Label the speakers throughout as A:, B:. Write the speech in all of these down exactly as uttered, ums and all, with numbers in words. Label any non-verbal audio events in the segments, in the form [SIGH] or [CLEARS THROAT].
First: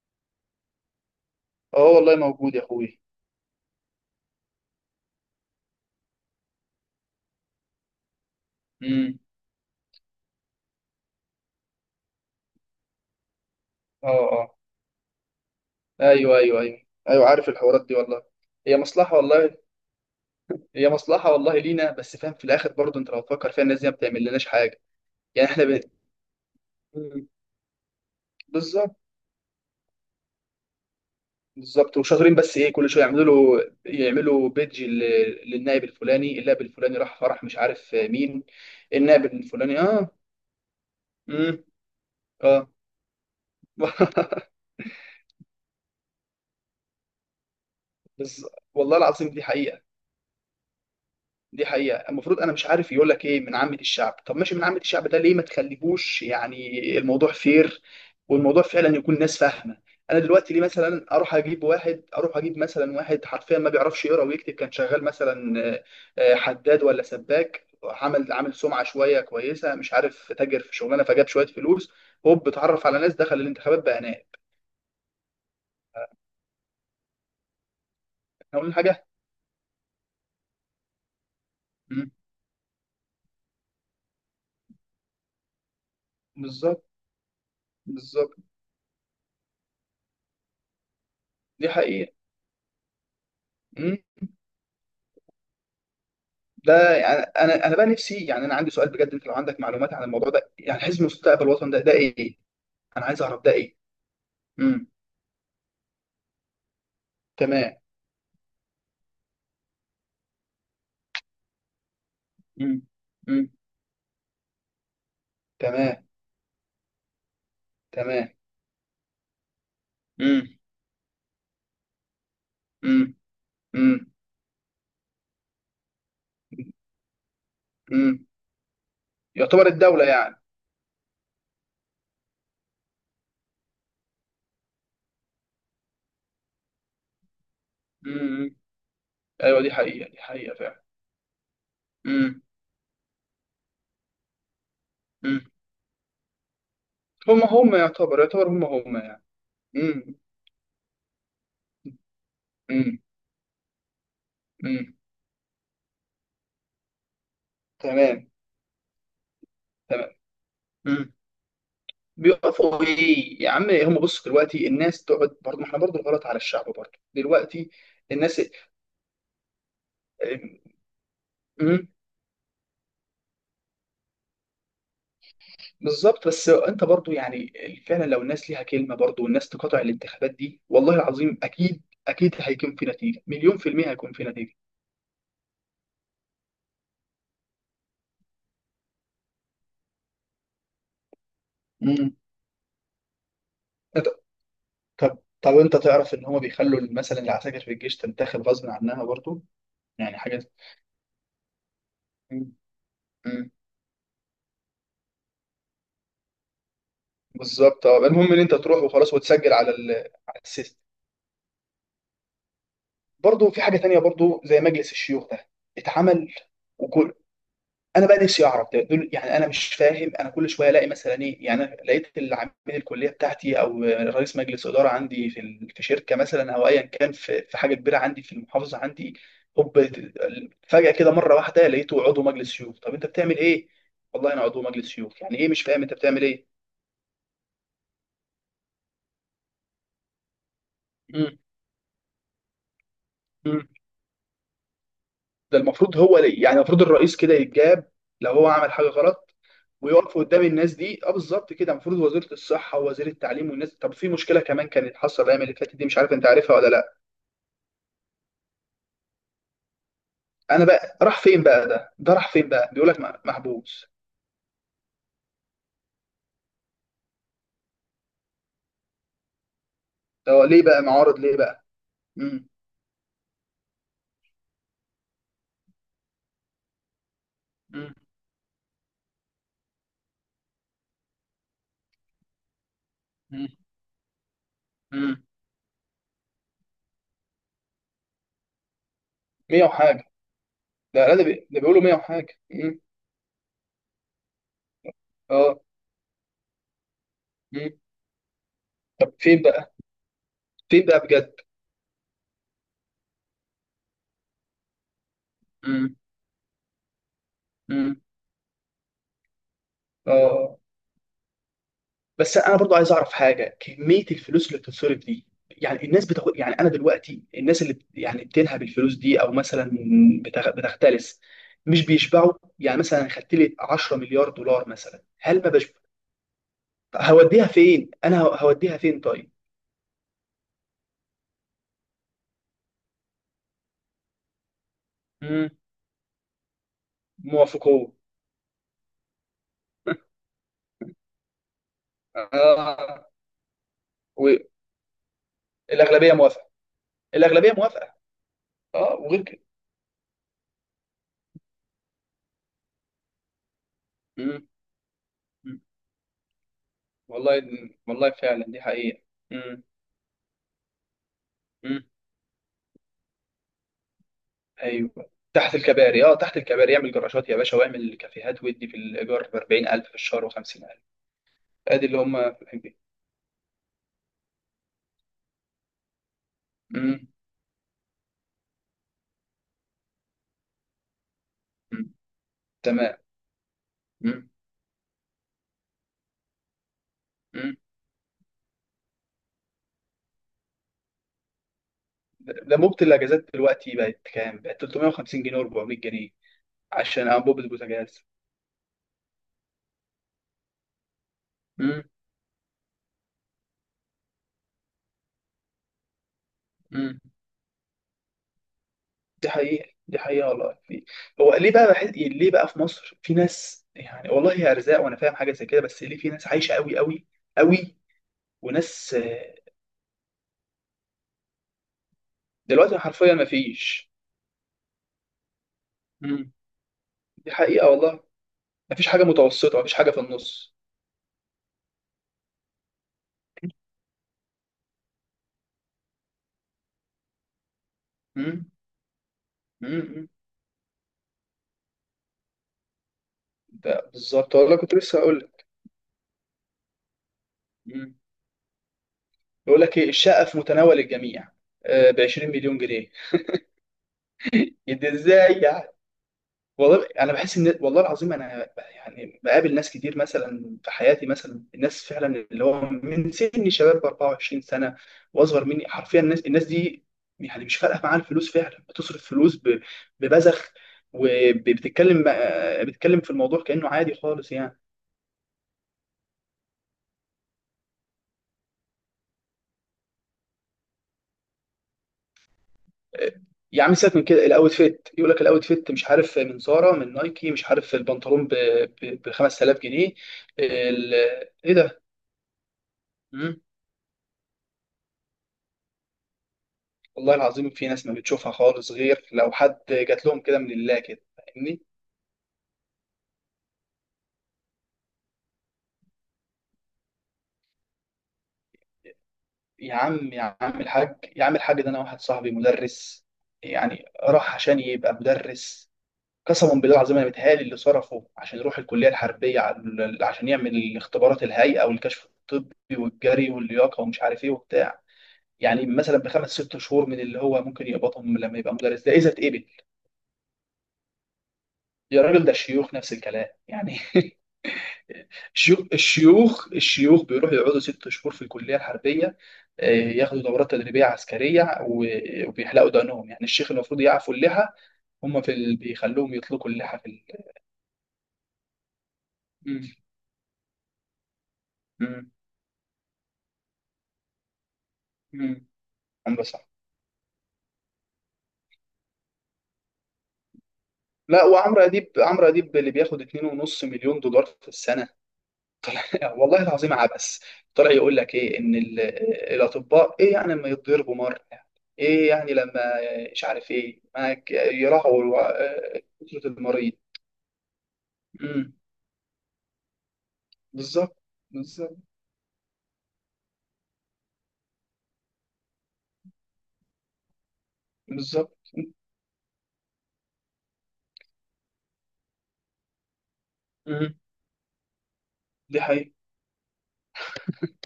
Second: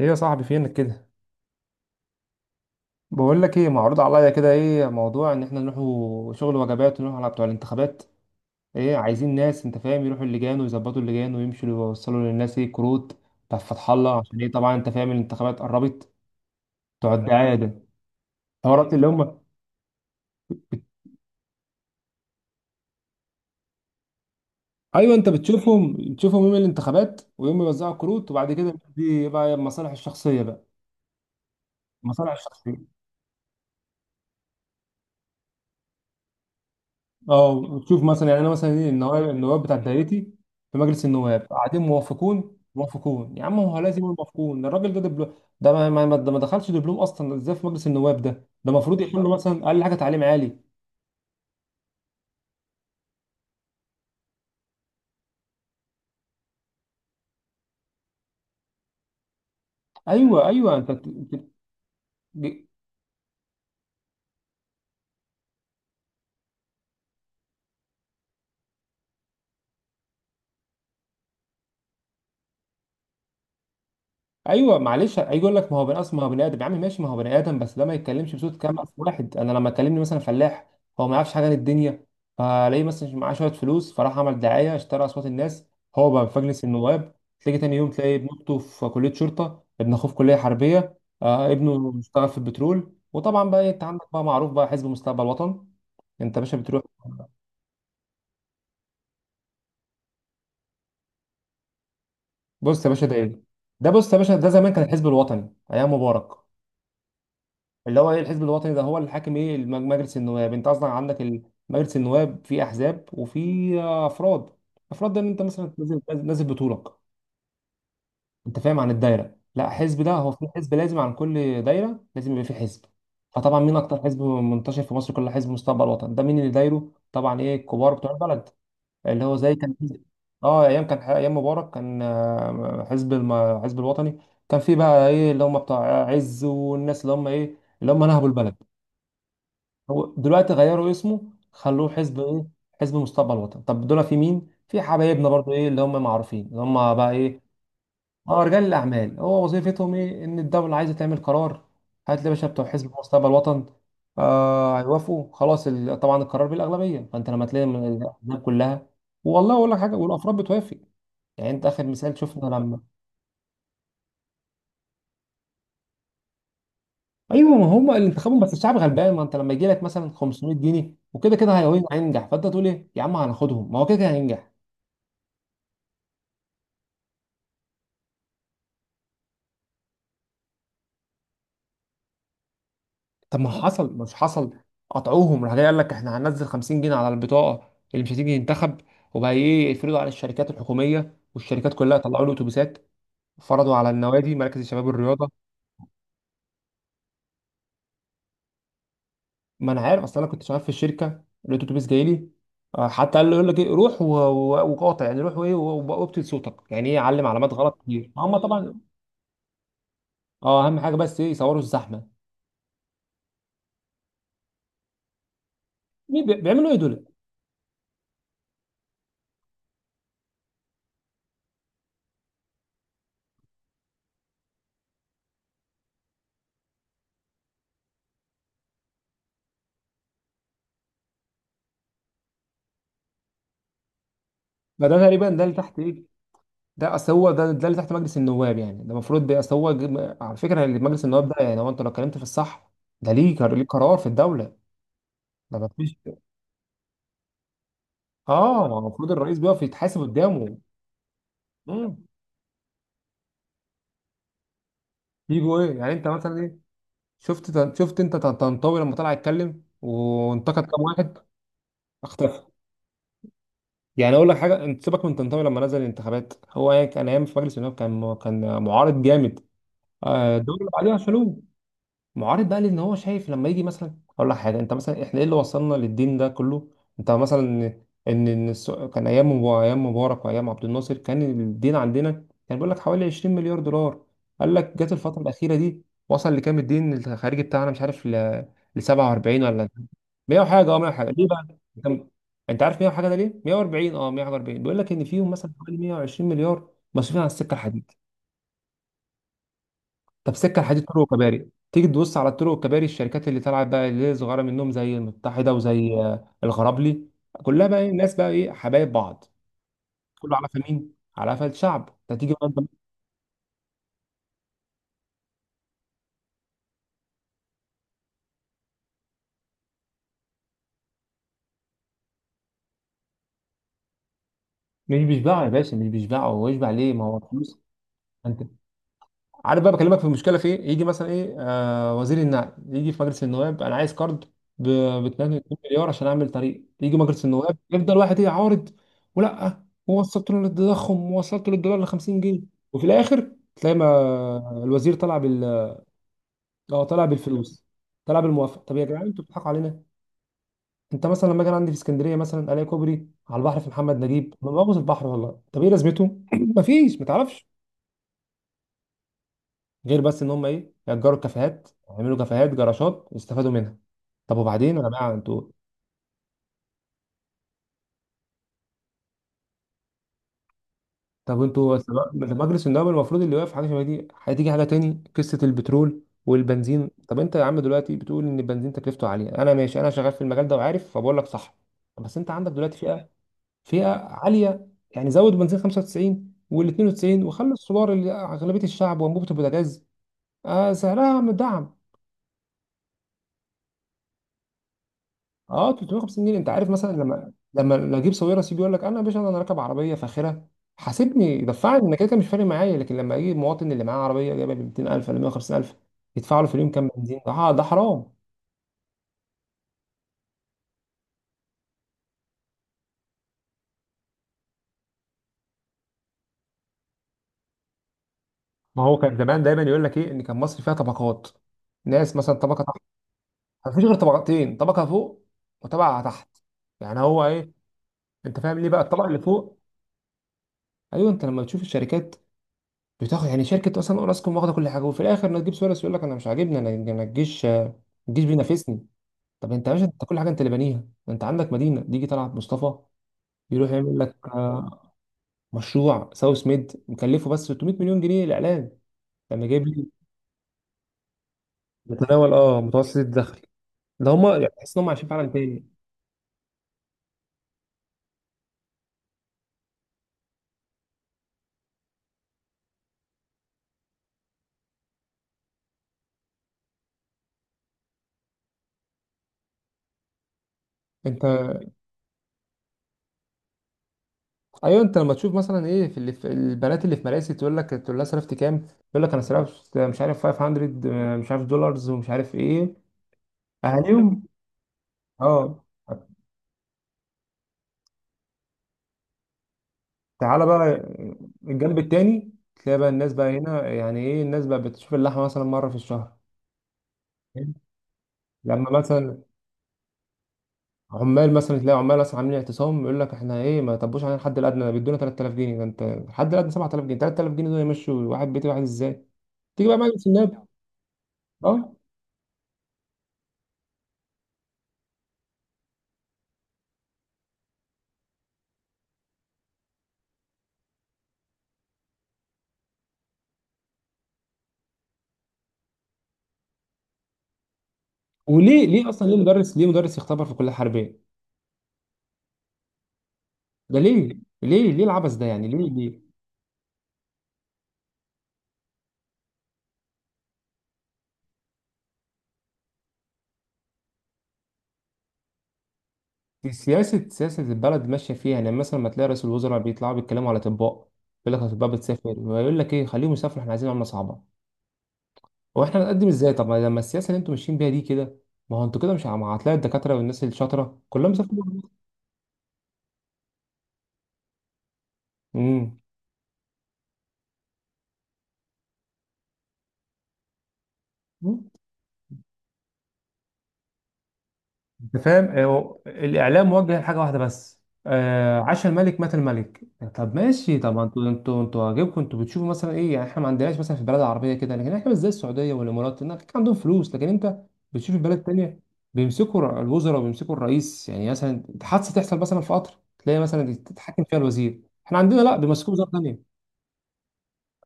A: ايه يا صاحبي فينك كده.
B: اه، والله موجود يا اخوي.
A: بقول لك ايه، معروض عليا كده ايه موضوع ان احنا نروحوا شغل وجبات ونروح على بتوع الانتخابات. ايه
B: امم.
A: عايزين ناس انت فاهم يروحوا اللجان ويظبطوا اللجان ويمشوا يوصلوا للناس ايه كروت بتاع فتح
B: اه،
A: الله، عشان ايه؟
B: اه.
A: طبعا انت فاهم الانتخابات قربت.
B: ايوه، ايوه، ايوه،
A: بتوع
B: ايوه، عارف
A: الدعايه ده،
B: الحوارات دي والله. هي
A: الحوارات اللي
B: مصلحه
A: هم.
B: والله. هي مصلحه والله لينا، بس فاهم في الاخر برضه، انت لو تفكر فيها الناس دي ما بتعمل لناش حاجه.
A: ايوه انت
B: يعني احنا ب...
A: بتشوفهم بتشوفهم يوم الانتخابات
B: مم.
A: ويوم يوزعوا كروت، وبعد كده
B: بالظبط.
A: دي بقى المصالح الشخصيه بقى.
B: بالظبط
A: المصالح
B: وشاطرين، بس ايه
A: الشخصيه.
B: كل شويه يعملوا له، يعملوا بيدج لل- للنائب الفلاني، النائب الفلاني راح فرح مش
A: اه
B: عارف
A: شوف مثلا، يعني
B: مين.
A: انا مثلا ايه
B: النائب
A: النواب النواب بتاع
B: الفلاني. اه.
A: دايرتي في مجلس النواب،
B: امم.
A: قاعدين
B: اه.
A: موافقون موافقون. يا عم هو لازم يقول
B: [LAUGHS]
A: موافقون، الراجل ده دبلوم. ده ما, ما, ما ده ما دخلش دبلوم اصلا، ازاي في مجلس النواب ده؟
B: بز...
A: ده
B: والله
A: المفروض يحل
B: العظيم دي
A: مثلا اقل
B: حقيقه.
A: حاجه تعليم عالي.
B: دي حقيقة، المفروض أنا مش عارف يقول لك إيه، من عامة الشعب؟ طب ماشي من عامة الشعب، ده ليه ما تخليهوش يعني الموضوع فير، والموضوع فعلا يكون ناس فاهمة. أنا
A: ايوه
B: دلوقتي ليه
A: ايوه انت.
B: مثلا أروح أجيب واحد، أروح أجيب مثلا واحد حرفيا ما بيعرفش يقرأ ويكتب، كان شغال مثلا آه، آه، حداد ولا سباك، عمل عامل سمعة شوية كويسة، مش عارف تاجر في شغلانة فجاب شوية فلوس، هوب اتعرف على ناس، دخل الانتخابات بقى نائب.
A: ايوه معلش، هيجي يقول لك ما هو بني ادم، ما هو بني ادم يا عم، ماشي ما هو بني ادم، بس ده ما يتكلمش بصوت
B: إحنا قلنا
A: كام الف
B: حاجة.
A: واحد. انا لما كلمني مثلا فلاح، هو ما يعرفش حاجه عن الدنيا،
B: مم.
A: فلاقيه مثلا معاه شويه فلوس فراح عمل دعايه، اشترى اصوات الناس، هو بقى في مجلس
B: بالظبط.
A: النواب. تلاقي تاني يوم، تلاقي ابن
B: بالظبط.
A: اخته في كليه شرطه، ابن اخوه في كليه حربيه، آه
B: دي
A: ابنه
B: حقيقة.
A: اشتغل في البترول، وطبعا بقى إيه، انت
B: مم.
A: عندك بقى معروف بقى حزب مستقبل وطن. انت يا باشا بتروح.
B: ده يعني انا انا بقى نفسي، يعني انا عندي سؤال بجد، انت لو عندك معلومات عن الموضوع ده، يعني حزب مستقبل الوطن ده ده ايه؟
A: بص يا
B: انا
A: باشا ده
B: عايز
A: ايه،
B: اعرف ده ايه؟
A: ده بص يا باشا، ده زمان كان
B: امم.
A: الحزب الوطني ايام مبارك.
B: تمام.
A: اللي هو ايه الحزب الوطني ده، هو اللي حاكم ايه الم- مجلس النواب. انت اصلا عندك ال- مجلس النواب في
B: امم.
A: احزاب
B: امم.
A: وفي افراد. افراد ده ان انت مثلا نازل
B: تمام.
A: نازل بطولك،
B: تمام.
A: انت فاهم، عن الدايره. لا حزب، ده هو
B: امم.
A: في حزب لازم عن كل دايره لازم يبقى في حزب.
B: امم.
A: فطبعا مين اكتر
B: امم.
A: حزب منتشر في مصر كلها؟ حزب مستقبل وطن. ده مين اللي دايره؟ طبعا ايه الكبار بتوع
B: امم.
A: البلد، اللي هو زي
B: يعتبر
A: كان.
B: الدولة يعني.
A: اه ايام كان ايام مبارك كان آه، حزب الم... حزب الوطني. كان في بقى ايه اللي هم بتوع عز والناس اللي هم ايه، اللي هم نهبوا البلد.
B: امم. ايوه، دي حقيقة،
A: هو
B: دي
A: دلوقتي
B: حقيقة فعلا.
A: غيروا اسمه خلوه حزب
B: امم.
A: ايه، حزب مستقبل الوطن. طب دول في مين؟ في حبايبنا
B: امم.
A: برضو ايه اللي هم معروفين اللي هم بقى
B: هم
A: ايه.
B: هم يعتبر،
A: اه
B: يعتبر
A: رجال
B: هم هم
A: الاعمال.
B: يعني.
A: هو وظيفتهم
B: امم.
A: ايه؟ ان الدوله عايزه تعمل قرار، هات لي يا باشا بتوع حزب
B: امم.
A: مستقبل الوطن، آه
B: امم.
A: هيوافقوا خلاص ال... طبعا القرار بالاغلبيه. فانت لما تلاقي من
B: تمام.
A: الاحزاب كلها، والله اقول لك حاجه، والافراد بتوافق.
B: تمام.
A: يعني انت اخر مثال شفنا لما.
B: بيقفوا ايه يا عم، هم بصوا دلوقتي الناس تقعد برضه، ما احنا برضه الغلط على الشعب برضه
A: ايوه، ما
B: دلوقتي
A: هم اللي انتخبهم،
B: الناس.
A: بس الشعب غلبان. ما انت لما يجي لك مثلا خمسمية جنيه وكده كده هي-
B: امم.
A: هينجح، فانت تقول ايه يا عم هناخدهم، ما هو كده كده هينجح.
B: بالظبط، بس انت برضه يعني، فعلا لو الناس ليها كلمه برضه والناس تقاطع الانتخابات دي، والله العظيم اكيد، اكيد هيكون في نتيجه،
A: طب ما
B: مليون في الميه
A: حصل
B: هيكون
A: مش
B: في
A: حصل،
B: نتيجه.
A: قطعوهم راح جاي قال لك احنا هننزل خمسين جنيه على البطاقه اللي مش هتيجي ينتخب. وبقى ايه يفرضوا على الشركات الحكوميه، والشركات كلها
B: امم.
A: طلعوا له اتوبيسات، فرضوا على النوادي مراكز الشباب
B: طب
A: والرياضه.
B: طب انت تعرف ان هم بيخلوا مثلا العساكر في الجيش تنتخب غصب عنها برضه،
A: ما انا عارف،
B: يعني
A: اصل انا
B: حاجه.
A: كنت شغال في الشركه لقيت اتوبيس جاي لي.
B: مم.
A: آه، حتى قال له، يقول
B: مم.
A: لك ايه روح و- و- وقاطع، يعني روح وايه و- وابتل صوتك، يعني ايه، علم علامات غلط
B: بالظبط. اه،
A: كتير
B: المهم
A: هم
B: ان انت
A: طبعا.
B: تروح وخلاص وتسجل على ال... على
A: اه اهم
B: السيستم.
A: حاجه بس ايه يصوروا الزحمه.
B: برضه في حاجه تانية برضه زي مجلس الشيوخ ده،
A: مين بي-
B: اتعمل
A: بيعملوا ايه دول؟
B: وكل. انا بقى نفسي اعرف ده، دول يعني انا مش فاهم، انا كل شويه الاقي مثلا ايه، يعني أنا لقيت العميد الكليه بتاعتي، او رئيس مجلس اداره عندي في ال- في شركه مثلا، او ايا كان في في حاجه كبيره عندي في المحافظه عندي، هوب فجاه كده مره واحده لقيته عضو مجلس شيوخ، طب انت بتعمل ايه؟ والله انا عضو
A: ما
B: مجلس
A: ده
B: شيوخ
A: تقريبا
B: يعني
A: ده
B: ايه،
A: اللي
B: مش
A: تحت
B: فاهم انت
A: ايه،
B: بتعمل ايه؟
A: ده اصل هو ده ده اللي تحت مجلس النواب، يعني ده المفروض بي- اصل هو جم- على فكره اللي في مجلس النواب ده، يعني هو انت لو اتكلمت في الصح، ده ليه قر- ليه
B: مم.
A: قرار في الدوله، ده
B: ده
A: ما فيش.
B: المفروض هو ليه، يعني المفروض الرئيس كده يتجاب لو هو
A: اه
B: عمل
A: ما هو
B: حاجه
A: المفروض
B: غلط،
A: الرئيس بيقف يتحاسب
B: ويقف قدام
A: قدامه.
B: الناس دي. اه، بالظبط كده المفروض
A: امم.
B: وزيره الصحه ووزير التعليم والناس. طب في مشكله كمان كانت حصل الايام اللي
A: يجوا
B: فاتت
A: ايه
B: دي،
A: يعني
B: مش
A: انت
B: عارف انت
A: مثلا ايه،
B: عارفها ولا لا.
A: شفت تن- شفت انت تن- طنطاوي لما طلع يتكلم وانتقد
B: انا
A: كام
B: بقى
A: واحد،
B: راح فين بقى، ده ده راح
A: اختفى.
B: فين بقى، بيقول لك م- محبوس.
A: يعني اقول لك حاجه، انت سيبك من طنطاوي، لما نزل الانتخابات هو يعني كان ايام في مجلس النواب، كان كان معارض جامد.
B: ده
A: آه،
B: هو
A: الدوله
B: ليه
A: اللي
B: بقى
A: بعديها
B: معارض ليه
A: شالوه.
B: بقى. امم.
A: معارض بقى لان هو شايف، لما يجي مثلا اقول لك حاجه، انت مثلا احنا ايه اللي وصلنا للدين ده كله؟ انت مثلا
B: امم.
A: ان ان الس- كان ايام مبا- ايام مبارك وايام عبد الناصر، كان الدين عندنا كان بيقول لك حوالي عشرين مليار دولار. قال لك جت الفتره
B: امم.
A: الاخيره دي، وصل لكام الدين الخارجي بتاعنا؟ مش عارف ل ل سبعة وأربعين
B: مية
A: ولا
B: وحاجه.
A: مية وحاجه. اه مية
B: ده
A: وحاجه
B: لا ده،
A: ليه
B: بي...
A: بقى،
B: ده بيقولوا مية
A: انت
B: وحاجه.
A: انت
B: امم.
A: عارف مية وحاجه ده ليه؟ مية وأربعين. اه مية وأربعين بيقول لك ان فيهم مثلا
B: اه.
A: حوالي مئة وعشرين مليار مصروفين على السكه.
B: امم. طب فين بقى.
A: طب سكه حديد،
B: فين
A: طرق
B: بقى بجد.
A: وكباري، تيجي تبص على الطرق والكباري الشركات اللي طلعت بقى، اللي هي صغيره منهم زي المتحده وزي
B: امم.
A: آه، الغرابلي، كلها بقى ايه
B: امم.
A: الناس بقى ايه حبايب بعض، كله على
B: اه.
A: قفا مين، على قفا الشعب. انت تيجي
B: بس
A: بقى
B: انا
A: انت.
B: برضو عايز اعرف حاجه، كميه الفلوس اللي بتتصرف دي، يعني الناس بتاخد يعني انا دلوقتي الناس اللي بت- يعني بتنهب الفلوس دي او مثلا بتغ- بتختلس، مش بيشبعوا. يعني مثلا خدت لي عشرة مليار دولار
A: مش
B: مثلا، هل
A: بيشبعوا يا
B: ما بش،
A: باشا، مش بيشبعوا، هو يشبع ليه؟ ما هو
B: هوديها
A: فلوس.
B: فين، انا ه-
A: انت
B: هوديها فين طيب.
A: عارف بقى، بكلمك في المشكله في ايه، يجي مثلا ايه آه وزير النقل يجي في مجلس النواب: انا عايز كارد ب اتنين
B: امم.
A: مليار عشان اعمل طريق. يجي مجلس النواب
B: موافقون.
A: يفضل واحد ايه عارض، ولا
B: [LAUGHS]
A: ووصلت له للتضخم ووصلت له الدولار ل خمسين جنيه، وفي
B: اه،
A: الاخر تلاقي ما الوزير طلع بال،
B: والاغلبيه موافقه.
A: اه طلع
B: الاغلبيه
A: بالفلوس،
B: موافقه.
A: طلع بالموافقه. طب يا
B: اه،
A: جدعان
B: وغير
A: انتوا
B: كده.
A: بتضحكوا علينا. انت مثلا لما كان عندي في اسكندريه، مثلا الاقي كوبري على البحر في محمد نجيب،
B: امم.
A: انا بغوص البحر والله، طب ايه لازمته؟ [CLEARS THROAT] مفيش، ما
B: والله،
A: تعرفش،
B: والله فعلا دي حقيقه.
A: غير بس ان هم ايه يأجروا الكافيهات،
B: امم.
A: يعملوا كافيهات جراشات يستفادوا منها. طب وبعدين يا
B: ايوه
A: جماعه انتوا،
B: تحت الكباري، اه تحت الكباري اعمل جراشات يا باشا، واعمل كافيهات وادي في الايجار ب اربعين الف في الشهر و50000.
A: طب انتوا
B: ادي اللي
A: سب-
B: هم
A: مجلس
B: محبين.
A: النواب المفروض اللي واقف حاجه شبه دي. هتيجي حاجه تاني، قصه البترول والبنزين.
B: امم.
A: طب انت يا عم دلوقتي بتقول ان البنزين تكلفته عاليه، انا ماشي، انا شغال في المجال ده وعارف، فبقول لك صح.
B: أمم.
A: بس انت عندك دلوقتي
B: تمام.
A: فئه، فئه
B: امم.
A: عاليه، يعني زود بنزين خمسة وتسعين وال اتنين وتسعين، وخلي
B: امم.
A: السولار اللي اغلبيه الشعب، وانبوبه البوتاجاز آه سعرها مدعم.
B: انبوبه الاجازات دلوقتي بقت كام؟ بقت تلتمية وخمسين جنيه
A: اه
B: و400 جنيه.
A: ثلاثمية وخمسين جنيه. انت عارف مثلا
B: عشان
A: لما
B: انبوبه
A: لما لو
B: البوتاجاز.
A: اجيب سويرة سي، بيقول لك انا يا باشا انا راكب عربيه فاخره، حاسبني دفعني
B: امم.
A: انا، كده كده مش فارق معايا. لكن لما اجي المواطن اللي معاه عربيه جايبه ب ميتين الف ولا مية وخمسين الف، يدفع له في اليوم كام
B: امم.
A: بنزين؟ ده ح- ده حرام.
B: دي حقيقه، دي حقيقه والله في. هو ليه بقى بحس ليه بقى في مصر في ناس، يعني والله هي ارزاق وانا فاهم حاجه زي كده، بس ليه في ناس عايشه قوي قوي قوي،
A: ما
B: وناس
A: هو كان
B: آه،
A: زمان دايما يقول لك ايه ان كان مصر فيها طبقات، ناس مثلا طبقه تحت.
B: دلوقتي حرفيا ما
A: ما فيش
B: فيش.
A: غير طبقتين، طبقه فوق وطبقه تحت. يعني هو
B: دي
A: ايه،
B: حقيقة والله.
A: انت فاهم ليه بقى
B: مفيش حاجة
A: الطبقه اللي فوق؟
B: متوسطة، مفيش حاجة في النص.
A: ايوه انت لما تشوف الشركات بتاخد، يعني شركة أصلا أوراسكوم واخدة كل حاجة، وفي الآخر نجيب سواريز يقول لك أنا مش عاجبني، أنا أنا الجيش، الجيش
B: امم.
A: بينافسني. طب أنت يا باشا أنت
B: امم.
A: كل حاجة أنت اللي بانيها. أنت عندك مدينة ديجي، طلعت مصطفى يروح
B: ده
A: يعمل لك
B: بالظبط والله كنت
A: آه،
B: لسه هقول لك.
A: مشروع ساوث ميد، مكلفه بس ستمية
B: مم.
A: مليون جنيه الإعلان، لما
B: يقول
A: جايب
B: لك
A: لي
B: ايه، الشقة في متناول الجميع ب عشرين
A: متناول،
B: مليون
A: أه
B: جنيه.
A: متوسط الدخل. ده هما يعني تحس إن هما
B: ده
A: عايشين في عالم
B: ازاي
A: تاني.
B: يعني. والله انا بحس ان والله العظيم انا، يعني بقابل ناس كتير مثلا في حياتي، مثلا الناس فعلا اللي هو من سن شباب ب اربعة وعشرين سنة واصغر مني حرفيا، الناس الناس دي يعني مش فارقة معاها الفلوس، فعلا بتصرف فلوس ب- ببذخ،
A: أنت،
B: وبتتكلم آه، بتتكلم في الموضوع كأنه عادي خالص يعني.
A: أيوه أنت لما تشوف مثلا إيه في، اللي في البنات اللي في مراسي، تقول لك، تقول لها صرفت كام، تقول لك أنا صرفت مش عارف خمسمية آه، مش عارف دولارز ومش عارف إيه.
B: يا عم سيبك من
A: أهاليهم.
B: كده، الاوت فيت يقول لك الاوت
A: أه
B: فيت، مش عارف من زارا من نايكي، مش عارف البنطلون ب خمس تلاف جنيه.
A: تعالى بقى
B: ال- ايه
A: الجنب
B: ده؟
A: التاني، تلاقي بقى الناس بقى
B: مم.
A: هنا يعني ايه، الناس بقى بتشوف اللحمه مثلا مره في الشهر.
B: والله العظيم في ناس ما بتشوفها
A: لما
B: خالص، غير
A: مثلا
B: لو حد جات لهم كده من الله كده،
A: عمال، مثلا
B: فاهمني؟
A: تلاقي عمال مثلا عاملين اعتصام، يقول لك احنا ايه ما طبوش علينا الحد الادنى، بيدونا تلات الاف جنيه، ده انت الحد الادنى سبعة الاف جنيه، تلات الاف جنيه دول يمشوا واحد بيت واحد ازاي؟ تيجي
B: يا
A: بقى مجلس
B: عم، يا
A: النواب.
B: عم الحاج، يا عم الحاج، ده
A: اه
B: انا واحد صاحبي مدرس، يعني راح عشان يبقى مدرس، قسما بالله العظيم انا متهيألي اللي صرفه عشان يروح الكليه الحربيه على- عشان يعمل اختبارات الهيئه والكشف الطبي والجري واللياقه ومش عارف ايه وبتاع، يعني مثلا بخمس ست شهور من اللي هو ممكن يقبضهم لما يبقى
A: وليه،
B: مدرس،
A: ليه
B: ده
A: اصلا
B: اذا
A: ليه
B: اتقبل.
A: مدرس، ليه مدرس يختبر في كليه حربيه؟
B: يا راجل ده الشيوخ نفس الكلام
A: ده
B: يعني.
A: ليه؟ ليه ليه العبث ده؟
B: [LAUGHS]
A: يعني
B: الشيوخ
A: ليه ليه؟
B: الشيوخ الشيوخ بيروحوا يقعدوا ست شهور في الكليه الحربيه، آه، ياخدوا دورات تدريبيه عسكريه، و- وبيحلقوا دقنهم، يعني الشيخ المفروض يعفوا اللحى، هم في ال... بيخلوهم يطلقوا اللحى في ال...
A: سياسة، سياسة البلد ماشية فيها، يعني مثلا ما تلاقي رئيس الوزراء
B: مم.
A: بيطلعوا بيتكلموا على أطباء، يقول لك الأطباء
B: مم.
A: بتسافر، ويقول لك إيه خليهم يسافروا، إحنا عايزين عملة صعبة.
B: مم.
A: هو إحنا هنقدم
B: عمرو
A: إزاي طب
B: صح.
A: ما لما السياسة اللي أنتوا ماشيين بيها دي كده، ما هو أنتوا كده مش عم- هتلاقي الدكاترة والناس الشاطرة كلهم
B: لا وعمرو
A: مسافرين.
B: اديب، عمرو اديب اللي بياخد اتنين ونص مليون دولار في السنه. لا، والله العظيم عبث. طلع يقول لك ايه ان ال- آه، الاطباء ايه يعني لما يتضربوا مره.
A: امم.
B: ايه يعني لما، مش عارف ايه معاك،
A: انت
B: يراعوا الو-
A: فاهم، هو
B: قدره
A: الاعلام
B: المريض.
A: موجه لحاجه واحده بس، آه
B: امم.
A: عاش الملك مات الملك. طب ماشي، طب ما
B: بالظبط،
A: انتوا انتوا انتوا
B: بالظبط،
A: واجبكم انتوا بتشوفوا مثلا ايه، يعني احنا ما عندناش مثلا في البلاد العربيه كده، لكن احنا مش زي السعوديه والامارات، هناك عندهم فلوس، لكن انت بتشوف البلد
B: بالظبط.
A: تانية، بيمسكوا ر- الوزراء وبيمسكوا الرئيس، يعني مثلا حادثه تحصل مثلا في قطر، تلاقي مثلا
B: امم.
A: تتحكم فيها الوزير. احنا عندنا لا
B: دي
A: بيمسكوا وزاره
B: حقيقة.
A: تانية،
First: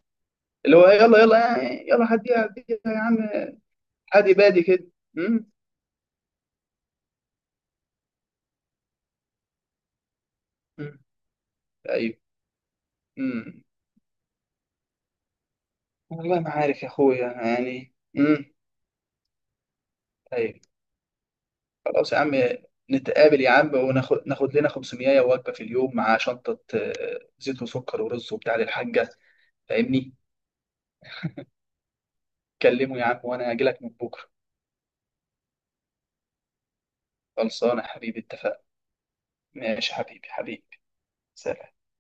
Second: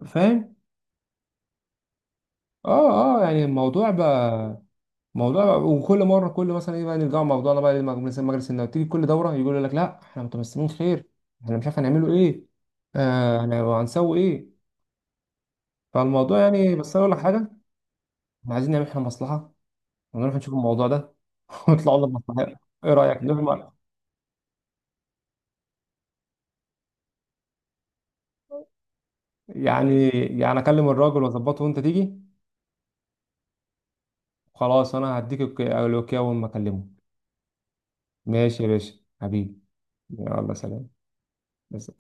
A: فاهم.
B: اللي هو يلا يلا، يعني يلا هديها هديها يا عم.
A: اه اه يعني الموضوع
B: عادي
A: بقى
B: بادي كده. امم.
A: موضوع، وكل مره كل مثلا ايه بقى، نرجع موضوعنا بقى لمجلس مجلس النواب، تيجي كل دوره يقول لك لا احنا متمسكين
B: أمم.
A: خير، احنا مش عارف هنعمله
B: ايوه.
A: ايه، آه هن-
B: امم.
A: هنسوي ايه. فالموضوع
B: والله ما
A: يعني،
B: عارف يا
A: بس انا اقول لك
B: اخويا
A: حاجه،
B: يعني
A: احنا
B: امم.
A: عايزين نعمل احنا مصلحه، ونروح نشوف
B: ايوه.
A: الموضوع ده. [LAUGHS] ونطلع لنا
B: خلاص يا عم.
A: مصلحه، ايه رايك؟ [LAUGHS] نروح
B: نتقابل يا
A: مع-
B: عم وناخد ناخد لنا خمسمية وجبة في اليوم، مع شنطة آه، زيت وسكر ورز وبتاع للحاجة،
A: يعني،
B: فاهمني.
A: يعني اكلم الراجل واظبطه وانت تيجي.
B: كلمه يا عم وانا اجي لك من بكرة.
A: خلاص انا هديك الك- الاوكي اول ما اكلمه.
B: خلصانة يا حبيبي اتفقنا.
A: ماشي يا باشا حبيبي.
B: ماشي يا حبيبي
A: يلا
B: حبيبي.
A: سلام.
B: سلام.
A: بس.